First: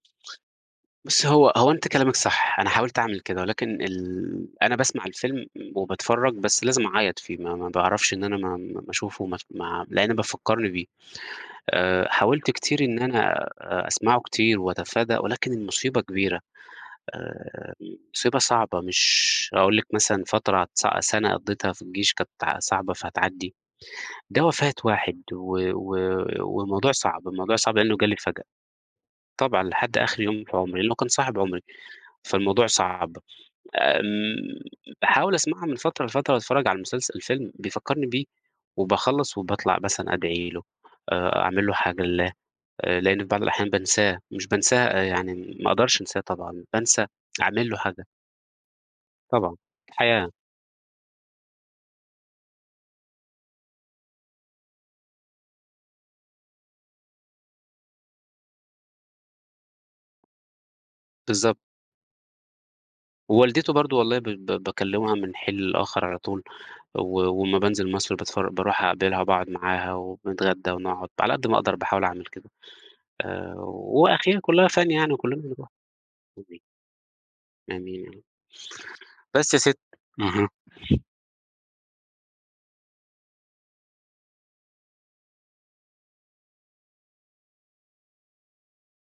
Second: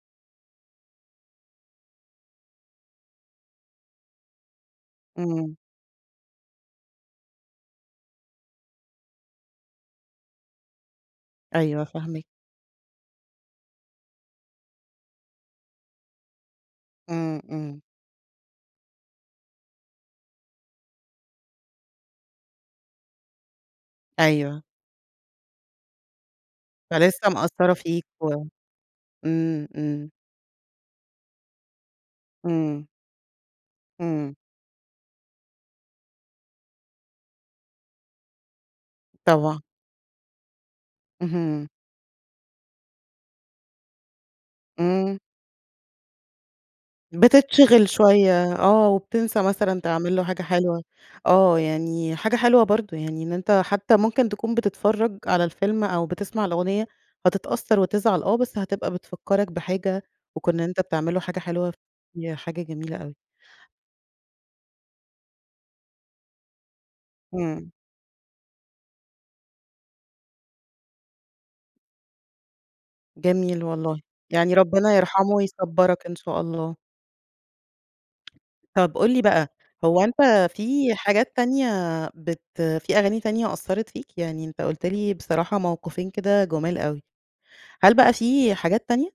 بُصي هو هو أنتِ كلامِك صح، أنا حاولت أعمل كده، ولكن ال أنا باسمع الفيلم إمم. م وباتفرج بس لازم أعيّط فيه، ما ما باعرفش إن أنا ما ما ما اشوفه ما أس ما لأن بيفَكّرني بيه. أيوه، آآ، فاهماك. حاولت كتير إن أنا أ أسمعه كتير وأتفادى ولكن المصيبة كبيرة، إمم، آآ، إمم. مصيبة صعبة مش هاقول لِك مثلًا فترة س سنة قضّيتها في الجيش كانت صعبة فهتعَدّي، ده أيوه. وفاة واحد و و والموضوع صعب، فلِسّه الموضوع مأثّرة صعب لأنه فيك جالي و فجأة. طبعًا، إمم، لحد إمم. آخر يوم في عمري، لأنه كنت صاحب عمري، فالموضوع إمم. صعب. إمم. آمم، باحاول أسمعها من فترة لفترة وأتفرج على المسلسل الفيلم بيفكّرني بيه وباخلّص طبعًا. وباطلع مثلًا أدعي له آآ، أعمل اهم. له حاجة لله آآ، لأن في بعض الأحيان بانساه مش بانساه إمم. يعني ما أقدرش أنساه طبعًا بانسى أعمل له بتتشغل حاجة. شوية آه، وبتنسى طبعًا. مثلًا تعمل له الحياة. حاجة حلوة آه، يعني حاجة حلوة برضه يعني إن أنت حتى ممكن تكون بتتفرج على الفيلم أو بتسمع الأغنية، هتتأثر وتزعل آه، بس هتبقى بتفكّرك بحاجة وكون إن أنت بتعمل له حاجة بالضبط. حلوة، ياه، حاجة جميلة أوي. ووالدته برضه والله ب ب باكلمها من الحين للآخر على طول، و وأمّا إمم. بانزل مصر بتفر باروح أقابلها وباقعُد معاها وبنتغدى ونقعُد، على قد ما أقدر باحاول أعمل كده، آآ، جميل والله، وأخيرًا يعني كلها ربنا فانية يعني يرحمه وكُلّنا بنروح. ويصبّرك إن شاء وبي الله. آمين يا رب. طب قُل لي بقى، بس يا ست هو أنت اهم. في حاجات تانية بت في أغاني تانية أثّرِت فيك؟ يعني أنت قُلت لي بصراحة موقفين كده جُمال أوي. هل بقى في حاجات تانية؟